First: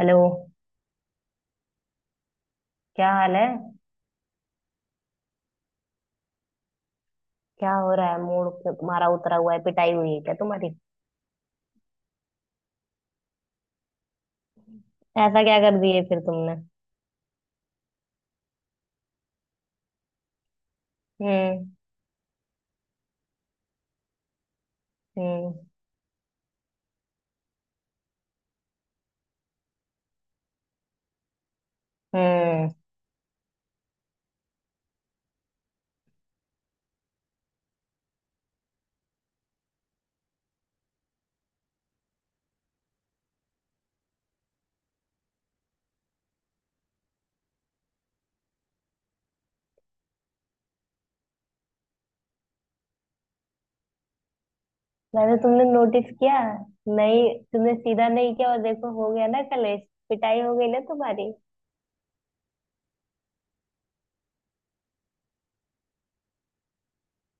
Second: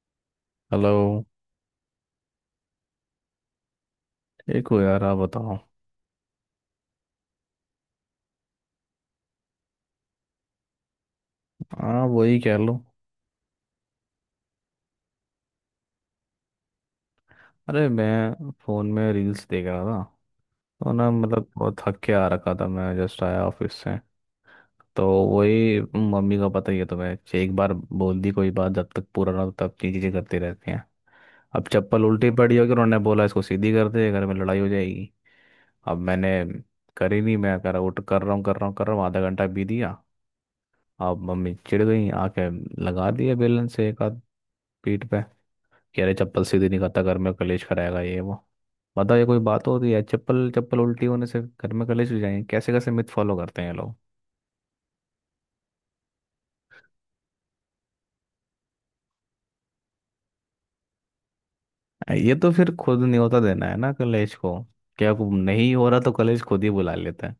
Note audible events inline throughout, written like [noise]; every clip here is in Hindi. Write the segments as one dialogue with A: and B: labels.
A: हेलो।
B: हेलो।
A: क्या हाल है?
B: एक हो यार, आप बताओ।
A: क्या हो रहा है? मूड तुम्हारा उतरा हुआ है। पिटाई हुई है क्या तुम्हारी?
B: हाँ, वही कह लो।
A: ऐसा क्या कर दिए फिर तुमने?
B: अरे, मैं फ़ोन में रील्स देख रहा था। तो ना मतलब
A: हम्म।
B: बहुत थक के आ रखा था, मैं जस्ट आया ऑफिस से। तो
A: हम्म।
B: वही। मम्मी का पता ही है तुम्हें, एक बार बोल दी कोई बात जब तक पूरा ना हो, तब की चीज़ें करती रहती हैं। अब चप्पल उल्टी पड़ी
A: हम्म।
B: होगी, उन्होंने बोला इसको सीधी कर दे, घर में लड़ाई हो जाएगी। अब मैंने करी नहीं, मैं कर उठ कर रहा हूँ, कर रहा हूँ, कर रहा हूँ, आधा घंटा बीत गया। अब मम्मी चिढ़ गई आके, लगा दिए बेलन से एक आध पीठ पे कि अरे चप्पल सीधी नहीं खाता, घर में कलेश कराएगा ये वो। बताओ, ये कोई बात होती है? चप्पल चप्पल उल्टी होने से घर में कलेश हो जाएंगे? कैसे कैसे मिथ फॉलो करते हैं ये लोग।
A: वैसे तुमने नोटिस किया नहीं, तुमने सीधा नहीं किया और देखो हो गया ना कलेश। पिटाई हो गई ना तुम्हारी।
B: ये तो फिर खुद नहीं होता देना है ना कलेश को। क्या को नहीं हो रहा तो कलेश खुद ही बुला लेता है।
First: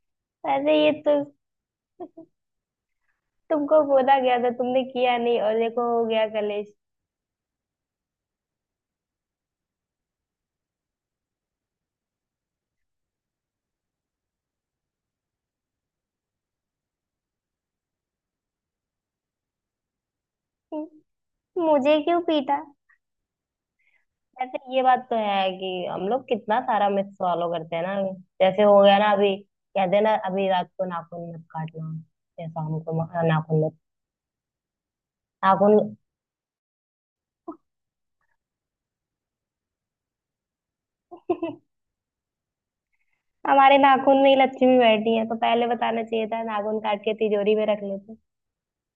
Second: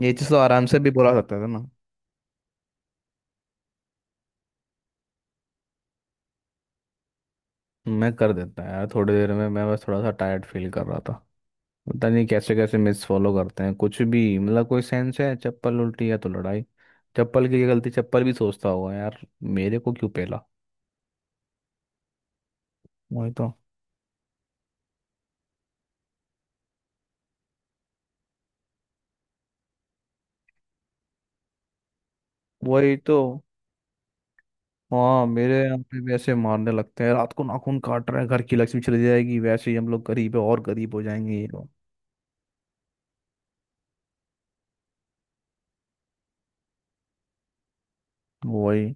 B: ये चीज़ तो आराम
A: अरे
B: से भी
A: ये
B: बुला
A: तो
B: सकते थे ना।
A: तुमको बोला गया था, तुमने किया नहीं और देखो हो गया कलेश।
B: मैं कर देता है यार थोड़ी देर में, मैं बस थोड़ा सा टायर्ड फील कर रहा था। पता नहीं कैसे कैसे मिस फॉलो करते हैं, कुछ भी मतलब कोई सेंस है? चप्पल उल्टी है तो लड़ाई, चप्पल की ये गलती? चप्पल भी सोचता होगा यार, मेरे को क्यों पेला।
A: हम्म, मुझे क्यों पीटा?
B: वही तो।
A: वैसे ये बात तो है कि हम लोग कितना सारा मिस फॉलो करते हैं ना। जैसे हो गया ना अभी, कहते हैं ना अभी रात को नाखून मत काटना। जैसा
B: वही
A: हमको
B: तो
A: नाखून मत,
B: हाँ मेरे यहाँ
A: नाखून
B: पे भी ऐसे मारने लगते हैं, रात को नाखून काट रहे हैं घर की लक्ष्मी चली जाएगी, वैसे ही हम लोग गरीब है और गरीब हो जाएंगे ये वो।
A: [laughs] हमारे नाखून में ही लक्ष्मी बैठी है तो पहले बताना चाहिए था, नाखून काट के तिजोरी में रख लेते।
B: वही।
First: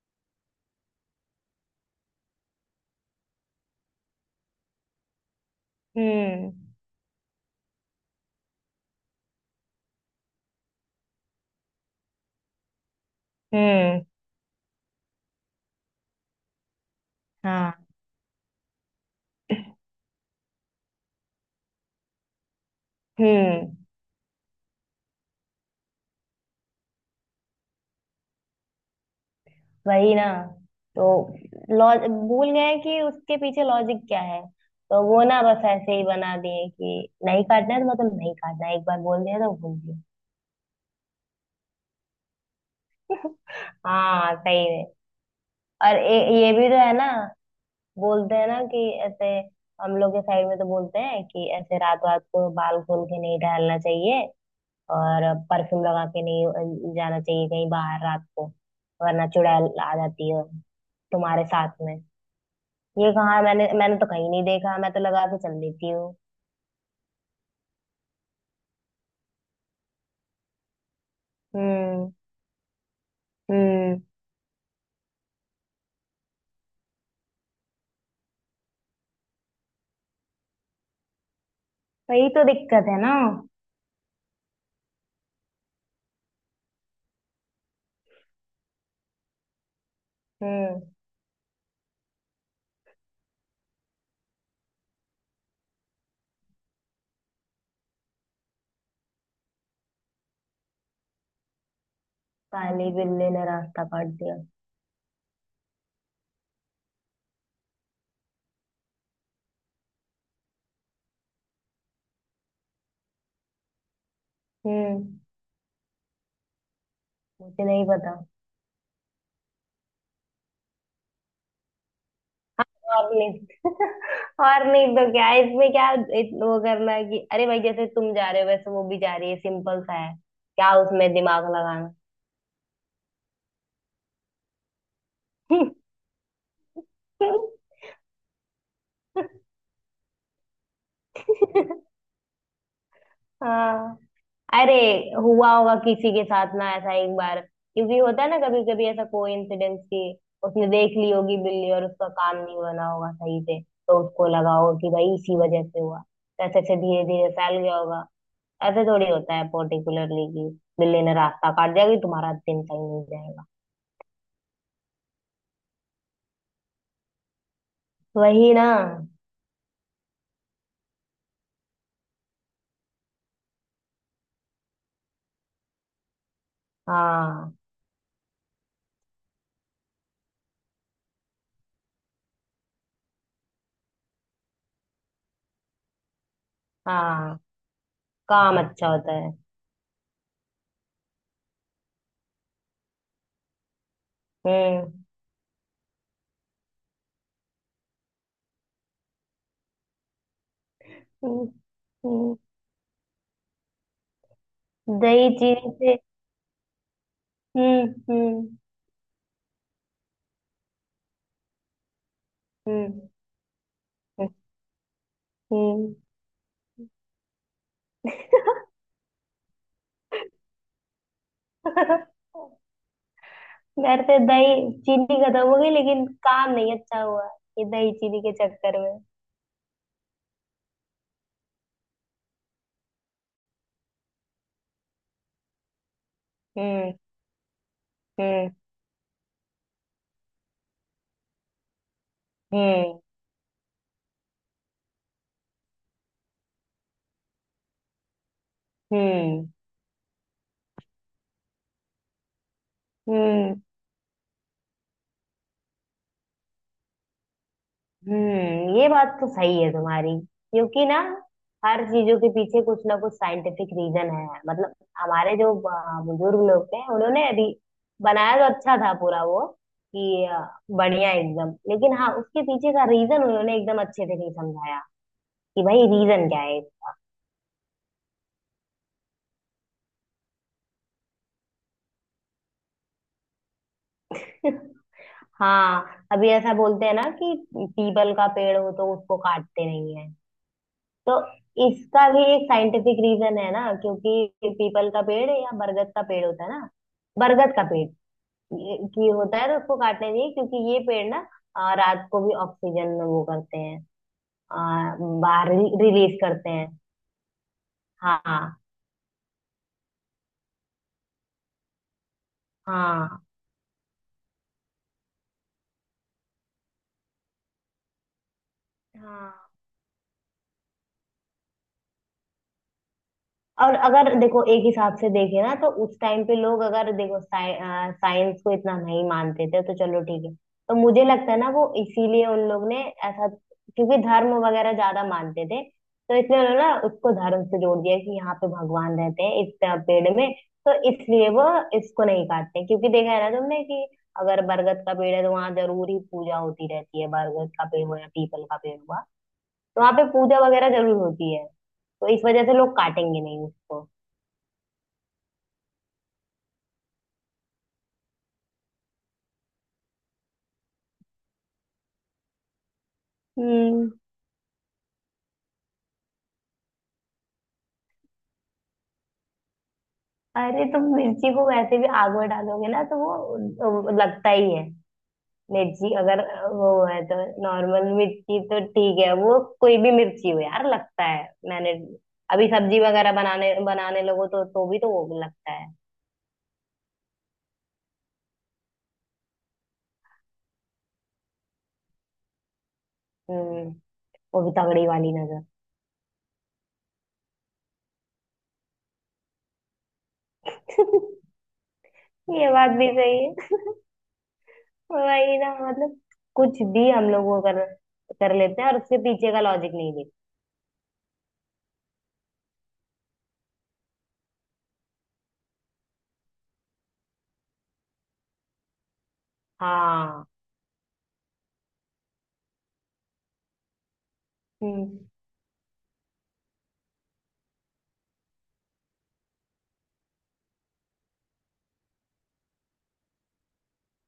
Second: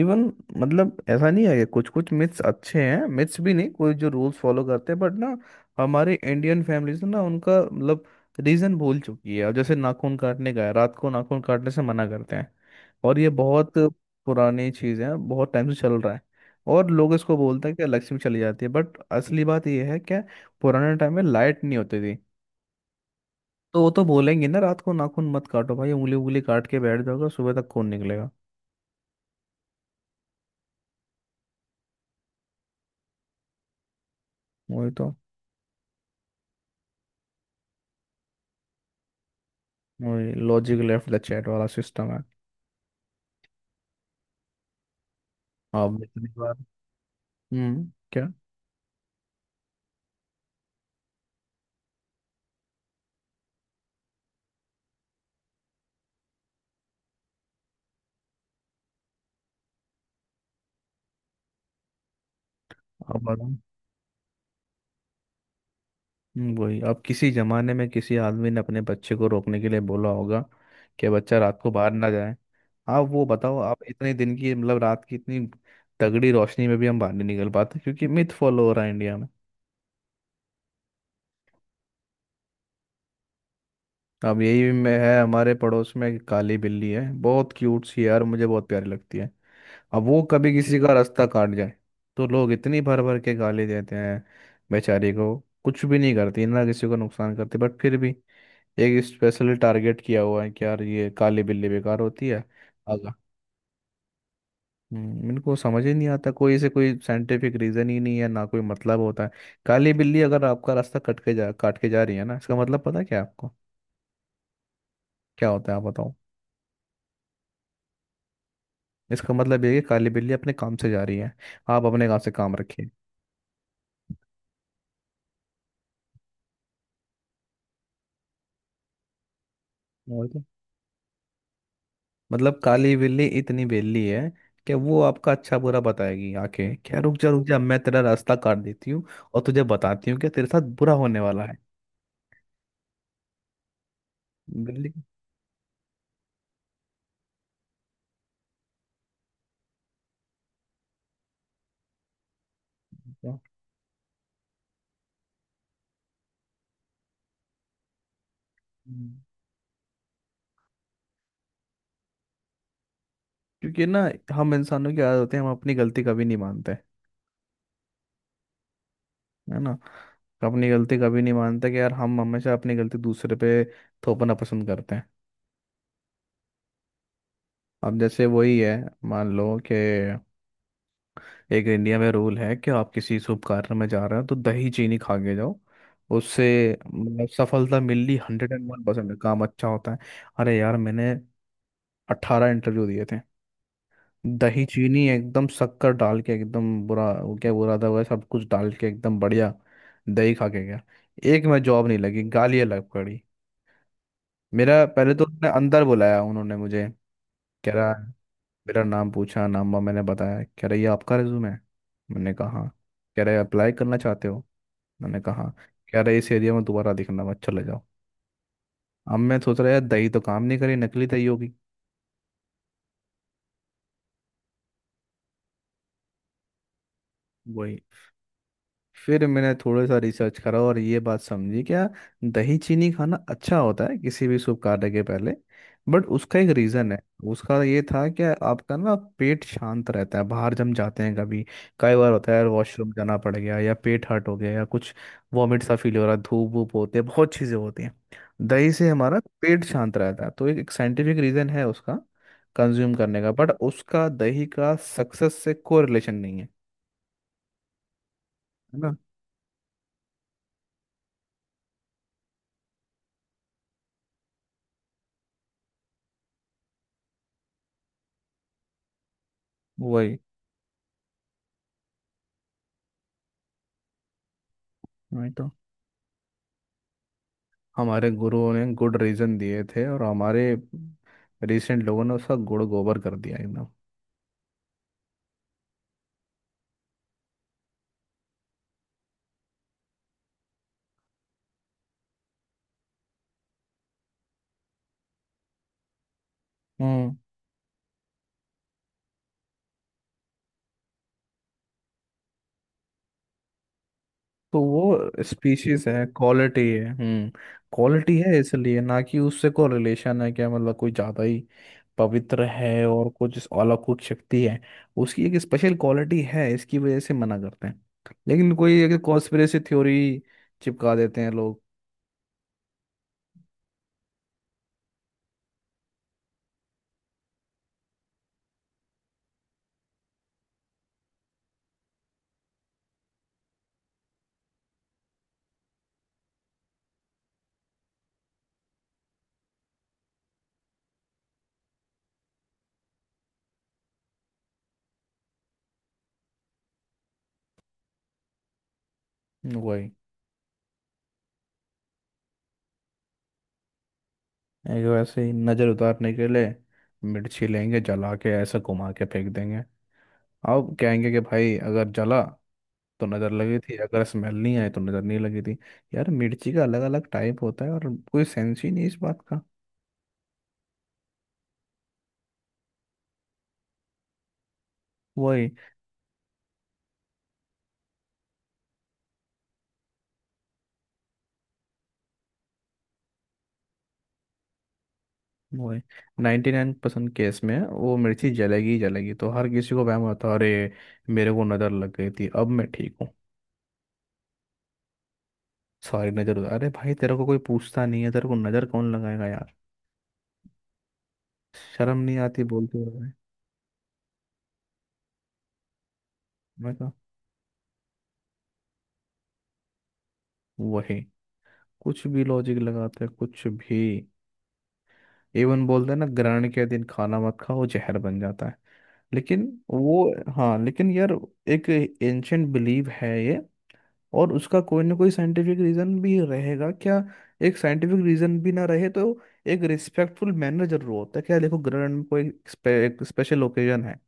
B: इवन मतलब ऐसा नहीं है, कुछ कुछ मिथ्स अच्छे हैं, मिथ्स भी नहीं कोई जो रूल्स फॉलो करते हैं, बट ना हमारे
A: हम्म।
B: इंडियन फैमिलीज ना उनका मतलब रीजन भूल चुकी है। और जैसे नाखून काटने का है, रात को नाखून काटने से मना करते हैं, और ये बहुत
A: हम्म।
B: पुरानी चीज़ है, बहुत टाइम से चल रहा है। और लोग इसको बोलते हैं कि
A: हाँ।
B: लक्ष्मी चली जाती है, बट असली बात ये है क्या, पुराने टाइम में लाइट नहीं होती थी।
A: हम्म।
B: तो वो तो बोलेंगे ना, रात को नाखून मत काटो भाई, उंगली उंगली काट के बैठ जाओगे, सुबह तक खून निकलेगा।
A: वही ना। तो लॉज भूल गए कि उसके पीछे लॉजिक क्या है।
B: वही
A: तो
B: तो।
A: वो ना बस ऐसे ही बना दिए कि नहीं काटना है तो मतलब नहीं काटना है। एक बार बोल दिया तो बोल दिया।
B: वही लॉजिक लेफ्ट द चैट वाला सिस्टम है।
A: हाँ सही में।
B: आप
A: और
B: जितनी
A: ये
B: बार।
A: भी तो है ना।
B: हम्म, क्या?
A: बोलते हैं ना कि ऐसे, हम लोग के साइड में तो बोलते हैं कि ऐसे रात रात को बाल खोल के नहीं टहलना चाहिए। और परफ्यूम लगा के नहीं जाना चाहिए कहीं बाहर रात को, वरना चुड़ैल आ जाती है तुम्हारे साथ में। ये
B: आप
A: कहाँ?
B: बताओ।
A: मैंने मैंने तो कहीं नहीं देखा। मैं तो लगा के चल देती हूँ।
B: वही, अब किसी जमाने में किसी आदमी ने अपने बच्चे को रोकने के लिए बोला होगा कि बच्चा रात को बाहर ना
A: हम्म।
B: जाए। आप वो बताओ, आप
A: हम्म।
B: इतने दिन की मतलब रात की इतनी तगड़ी रोशनी में भी हम बाहर नहीं निकल पाते क्योंकि मिथ फॉलो हो रहा है इंडिया में।
A: वही तो दिक्कत है ना।
B: अब यही में है हमारे पड़ोस में एक काली बिल्ली है, बहुत क्यूट सी है यार, मुझे बहुत प्यारी लगती है। अब वो कभी किसी
A: हम्म।
B: का रास्ता काट जाए तो लोग इतनी भर भर के गाली देते हैं बेचारी को। कुछ भी नहीं करती ना, किसी को नुकसान करती, बट फिर भी एक स्पेशली टारगेट किया हुआ है कि यार ये काली बिल्ली बेकार होती है।
A: काली
B: आगा।
A: बिल्ली ने रास्ता काट दिया।
B: इनको समझ ही नहीं आता, कोई इसे कोई साइंटिफिक रीजन ही नहीं है ना, कोई मतलब होता है। काली बिल्ली अगर आपका रास्ता कट के जा काट के जा रही है ना, इसका मतलब पता है क्या आपको,
A: हम्म।
B: क्या होता है? आप बताओ।
A: मुझे नहीं पता।
B: इसका मतलब ये है कि काली बिल्ली अपने काम से जा रही है, आप अपने काम से काम रखिए।
A: और नहीं [laughs] और नहीं तो क्या है, इसमें क्या? वो करना है कि अरे भाई जैसे तुम जा रहे हो वैसे वो भी जा रही है, सिंपल सा है।
B: और क्या?
A: क्या उसमें दिमाग लगाना?
B: मतलब काली बिल्ली इतनी बेली है कि वो आपका अच्छा बुरा बताएगी आके, क्या रुक जा मैं तेरा रास्ता काट देती हूँ और तुझे बताती हूँ कि तेरे साथ बुरा होने वाला है।
A: [laughs] हाँ। अरे
B: बिल्ली को।
A: हुआ होगा किसी के साथ ना ऐसा एक बार, क्योंकि होता है ना कभी कभी ऐसा कोई इंसिडेंस की उसने देख ली होगी बिल्ली और उसका काम नहीं बना होगा सही
B: पता-।
A: से, तो उसको लगा होगा कि भाई इसी वजह से हुआ, तो ऐसे ऐसे धीरे धीरे फैल गया होगा। ऐसे थोड़ी
B: हम्म।
A: होता है पर्टिकुलरली कि बिल्ली ने रास्ता काट जाएगी तुम्हारा दिन सही नहीं जाएगा।
B: क्योंकि ना हम इंसानों की आदत होती है, हम अपनी गलती कभी नहीं मानते,
A: वही ना।
B: है ना। अपनी गलती कभी नहीं मानते कि यार, हम हमेशा अपनी गलती दूसरे पे थोपना पसंद करते हैं।
A: हाँ।
B: अब जैसे वही है, मान लो कि एक इंडिया में रूल है कि आप किसी शुभ कार्य में जा रहे हो तो दही चीनी खा के जाओ, उससे मतलब
A: हाँ।
B: सफलता मिलनी, हंड्रेड
A: काम
B: एंड वन
A: अच्छा होता
B: परसेंट
A: है।
B: काम अच्छा होता है। अरे यार, मैंने 18 इंटरव्यू दिए थे। दही
A: हम्म।
B: चीनी एकदम शक्कर डाल के, एकदम बुरा वो क्या बुरा था, वह सब कुछ डाल के एकदम बढ़िया दही खा के गया। एक
A: हम्म।
B: में जॉब नहीं लगी,
A: हम्म।
B: गालियाँ लग पड़ी। मेरा पहले तो
A: दही
B: उन्होंने
A: चीनी
B: अंदर
A: से।
B: बुलाया, उन्होंने मुझे कह रहा,
A: हम्म। हम्म।
B: मेरा नाम पूछा, नाम वाम मैंने बताया। कह रहा ये आपका रिज्यूमे है? मैंने कहा हाँ।
A: हम्म।
B: कह रहे अप्लाई करना चाहते
A: हम्म।
B: हो? मैंने कहा।
A: हम्म।
B: कह रहा है इस एरिया में दोबारा दिखना मत, चले जाओ। अब मैं सोच रहा यार, दही तो काम
A: [laughs]
B: नहीं करी, नकली दही होगी।
A: मेरे से दही चीनी खत्म हो गई लेकिन काम नहीं अच्छा हुआ ये
B: वही।
A: दही चीनी के चक्कर में।
B: फिर मैंने थोड़ा सा रिसर्च करा और ये बात समझी क्या, दही चीनी खाना अच्छा होता है किसी भी शुभ कार्य के पहले, बट उसका एक रीज़न
A: हम्म।
B: है। उसका ये था कि
A: हम्म।
B: आपका ना पेट शांत रहता है, बाहर जम जाते हैं कभी। कई बार होता है यार, वॉशरूम
A: हम्म।
B: जाना पड़ गया, या पेट हर्ट हो गया, या कुछ वॉमिट सा फील हो रहा है, धूप वूप होते हैं, बहुत चीज़ें होती हैं। दही से हमारा
A: हम्म।
B: पेट शांत रहता है, तो एक साइंटिफिक रीज़न है उसका कंज्यूम करने का, बट
A: हम्म।
B: उसका दही का सक्सेस से कोई रिलेशन नहीं है। है
A: ये
B: ना।
A: बात तो सही है तुम्हारी। क्योंकि ना हर चीजों के पीछे कुछ ना कुछ साइंटिफिक रीजन है, मतलब हमारे जो बुजुर्ग लोग थे उन्होंने अभी बनाया तो अच्छा था पूरा वो,
B: वही।
A: कि बढ़िया एकदम, लेकिन हाँ उसके पीछे का रीजन उन्होंने एकदम अच्छे से नहीं समझाया
B: वही तो
A: कि भाई रीजन क्या है।
B: हमारे गुरुओं ने गुड रीजन दिए थे और हमारे रिसेंट लोगों ने उसका गुड़ गोबर कर दिया एकदम।
A: [laughs] हाँ अभी ऐसा बोलते हैं ना कि पीपल का पेड़ हो तो उसको काटते नहीं है, तो इसका भी एक साइंटिफिक रीजन है ना, क्योंकि पीपल का पेड़ या बरगद का पेड़ होता है ना।
B: हम्म,
A: बरगद का पेड़ की होता है तो उसको काटना चाहिए, क्योंकि ये पेड़ ना रात को भी ऑक्सीजन वो करते हैं,
B: तो
A: अ,
B: वो
A: बाहर
B: स्पीशीज है,
A: रिलीज करते
B: क्वालिटी
A: हैं।
B: है। हम्म, क्वालिटी है
A: हाँ।
B: इसलिए ना कि उससे कोई रिलेशन है क्या, मतलब कोई ज़्यादा ही पवित्र है और
A: हाँ।
B: कुछ इस अलौकिक शक्ति है। उसकी एक स्पेशल क्वालिटी है, इसकी वजह से मना करते हैं, लेकिन कोई एक
A: हाँ।
B: कॉन्स्पिरेसी थ्योरी चिपका देते हैं लोग।
A: और अगर देखो एक हिसाब से देखे ना तो उस टाइम पे लोग अगर देखो साइंस को इतना नहीं मानते थे, तो चलो ठीक है। तो मुझे लगता है ना वो इसीलिए उन लोग ने ऐसा, क्योंकि धर्म वगैरह ज्यादा मानते थे, तो इसलिए उन्होंने ना उसको धर्म से जोड़ दिया कि यहाँ पे भगवान रहते हैं इस तरह पेड़ में। तो इसलिए वो इसको नहीं काटते, क्योंकि देखा है ना तुमने कि अगर बरगद का पेड़ है तो वहां जरूर ही पूजा होती रहती है, बरगद का पेड़ हुआ या पीपल का पेड़ हुआ तो
B: वही।
A: वहां पे पूजा वगैरह जरूर होती है। तो इस वजह से लोग काटेंगे नहीं उसको।
B: एक वैसे ही नज़र उतारने के लिए मिर्ची लेंगे, जला के ऐसा घुमा के फेंक देंगे। अब कहेंगे कि भाई अगर जला तो नज़र लगी थी,
A: हम्म।
B: अगर स्मेल नहीं आई तो नज़र नहीं लगी थी। यार मिर्ची का अलग अलग टाइप होता है और कोई सेंस ही नहीं इस बात का।
A: अरे तुम मिर्ची को वैसे भी आग में डालोगे ना तो वो लगता ही है।
B: वही।
A: मिर्ची अगर वो है तो, नॉर्मल मिर्ची तो ठीक है, वो कोई भी मिर्ची हो यार लगता है। मैंने अभी सब्जी वगैरह बनाने बनाने लगो तो भी तो वो लगता है।
B: वही 99% केस में वो मिर्ची जलेगी ही जलेगी, तो हर किसी को वहम होता है, अरे मेरे को नज़र लग गई थी अब मैं ठीक हूँ।
A: हम्म। वो भी तगड़ी वाली नजर।
B: सारी नज़र उतार, अरे भाई तेरे को कोई पूछता नहीं है, तेरे को नज़र कौन लगाएगा यार,
A: [laughs]
B: शर्म नहीं आती
A: ये बात
B: बोलते
A: भी
B: हुए।
A: सही है। वही ना, मतलब कुछ
B: मैं
A: भी
B: कहा।
A: हम लोग वो कर, कर लेते हैं और उसके पीछे का लॉजिक नहीं देखते।
B: वही। कुछ भी लॉजिक लगाते हैं, कुछ भी। इवन बोलते हैं ना, ग्रहण के दिन खाना मत खाओ जहर बन जाता है, लेकिन वो,
A: हाँ।
B: हाँ लेकिन यार एक एंशंट बिलीव है ये, और उसका कोई ना
A: हम्म।
B: कोई साइंटिफिक रीजन भी रहेगा क्या। एक साइंटिफिक रीजन भी ना रहे तो एक रिस्पेक्टफुल मैनर जरूर होता है क्या, देखो ग्रहण में कोई एक स्पेशल ओकेजन है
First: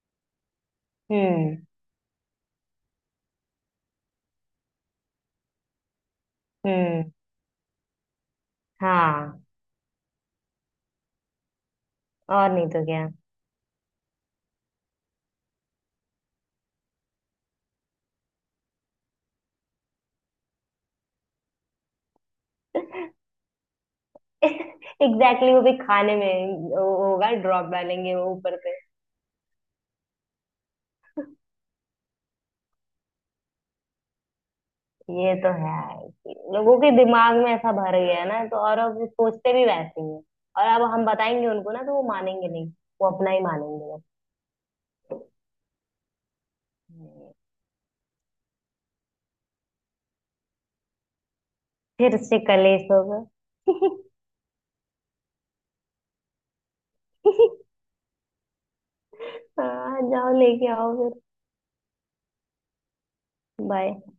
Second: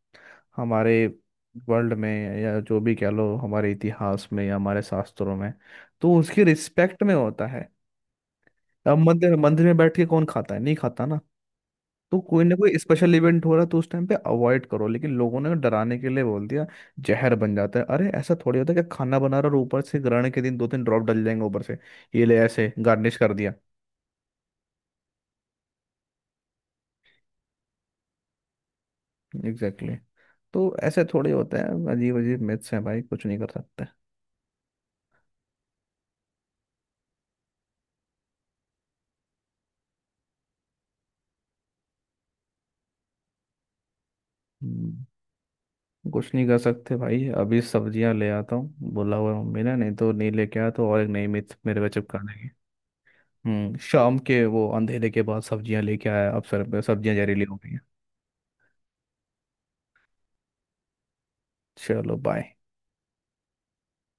B: हमारे
A: हम्म।
B: वर्ल्ड में, या जो भी कह लो हमारे इतिहास में या हमारे शास्त्रों में, तो उसकी रिस्पेक्ट
A: हम्म।
B: में होता है। अब मंदिर
A: हाँ।
B: मंदिर में बैठ के कौन खाता है, नहीं खाता ना। तो कोई
A: और
B: ना
A: नहीं
B: कोई
A: तो क्या?
B: स्पेशल इवेंट हो रहा है, तो उस टाइम पे अवॉइड करो, लेकिन लोगों ने डराने के लिए बोल दिया जहर बन जाता है। अरे ऐसा थोड़ी होता है कि खाना बना रहा और ऊपर से ग्रहण के दिन दो तीन ड्रॉप डल जाएंगे ऊपर से, ये ले ऐसे गार्निश कर दिया।
A: [laughs] एग्जैक्टली exactly, वो भी खाने में। वो होगा, ड्रॉप डालेंगे वो ऊपर से।
B: Exactly exactly। तो ऐसे थोड़े होते हैं, अजीब अजीब मिथ्स हैं भाई, कुछ नहीं कर सकते।
A: ये तो है कि लोगों के दिमाग में ऐसा भर गया है ना, तो और अब वो सोचते भी वैसे ही हैं। और अब हम बताएंगे उनको ना तो वो मानेंगे नहीं। वो अपना ही मानेंगे बस।
B: हम्म, कुछ नहीं कर सकते भाई।
A: हम्म।
B: अभी सब्जियां ले आता हूँ बोला हुआ है मम्मी ने, नहीं तो नहीं लेके आया तो और एक नई मिथ मेरे पे
A: फिर
B: चिपका।
A: से कलेश होगा।
B: हम्म,
A: [laughs]
B: शाम के वो अंधेरे के बाद सब्जियां लेके आया, अब सर सब्जियां जहरीली हो गई हैं।
A: हाँ जाओ लेके आओ फिर।
B: चलो बाय।
A: बाय।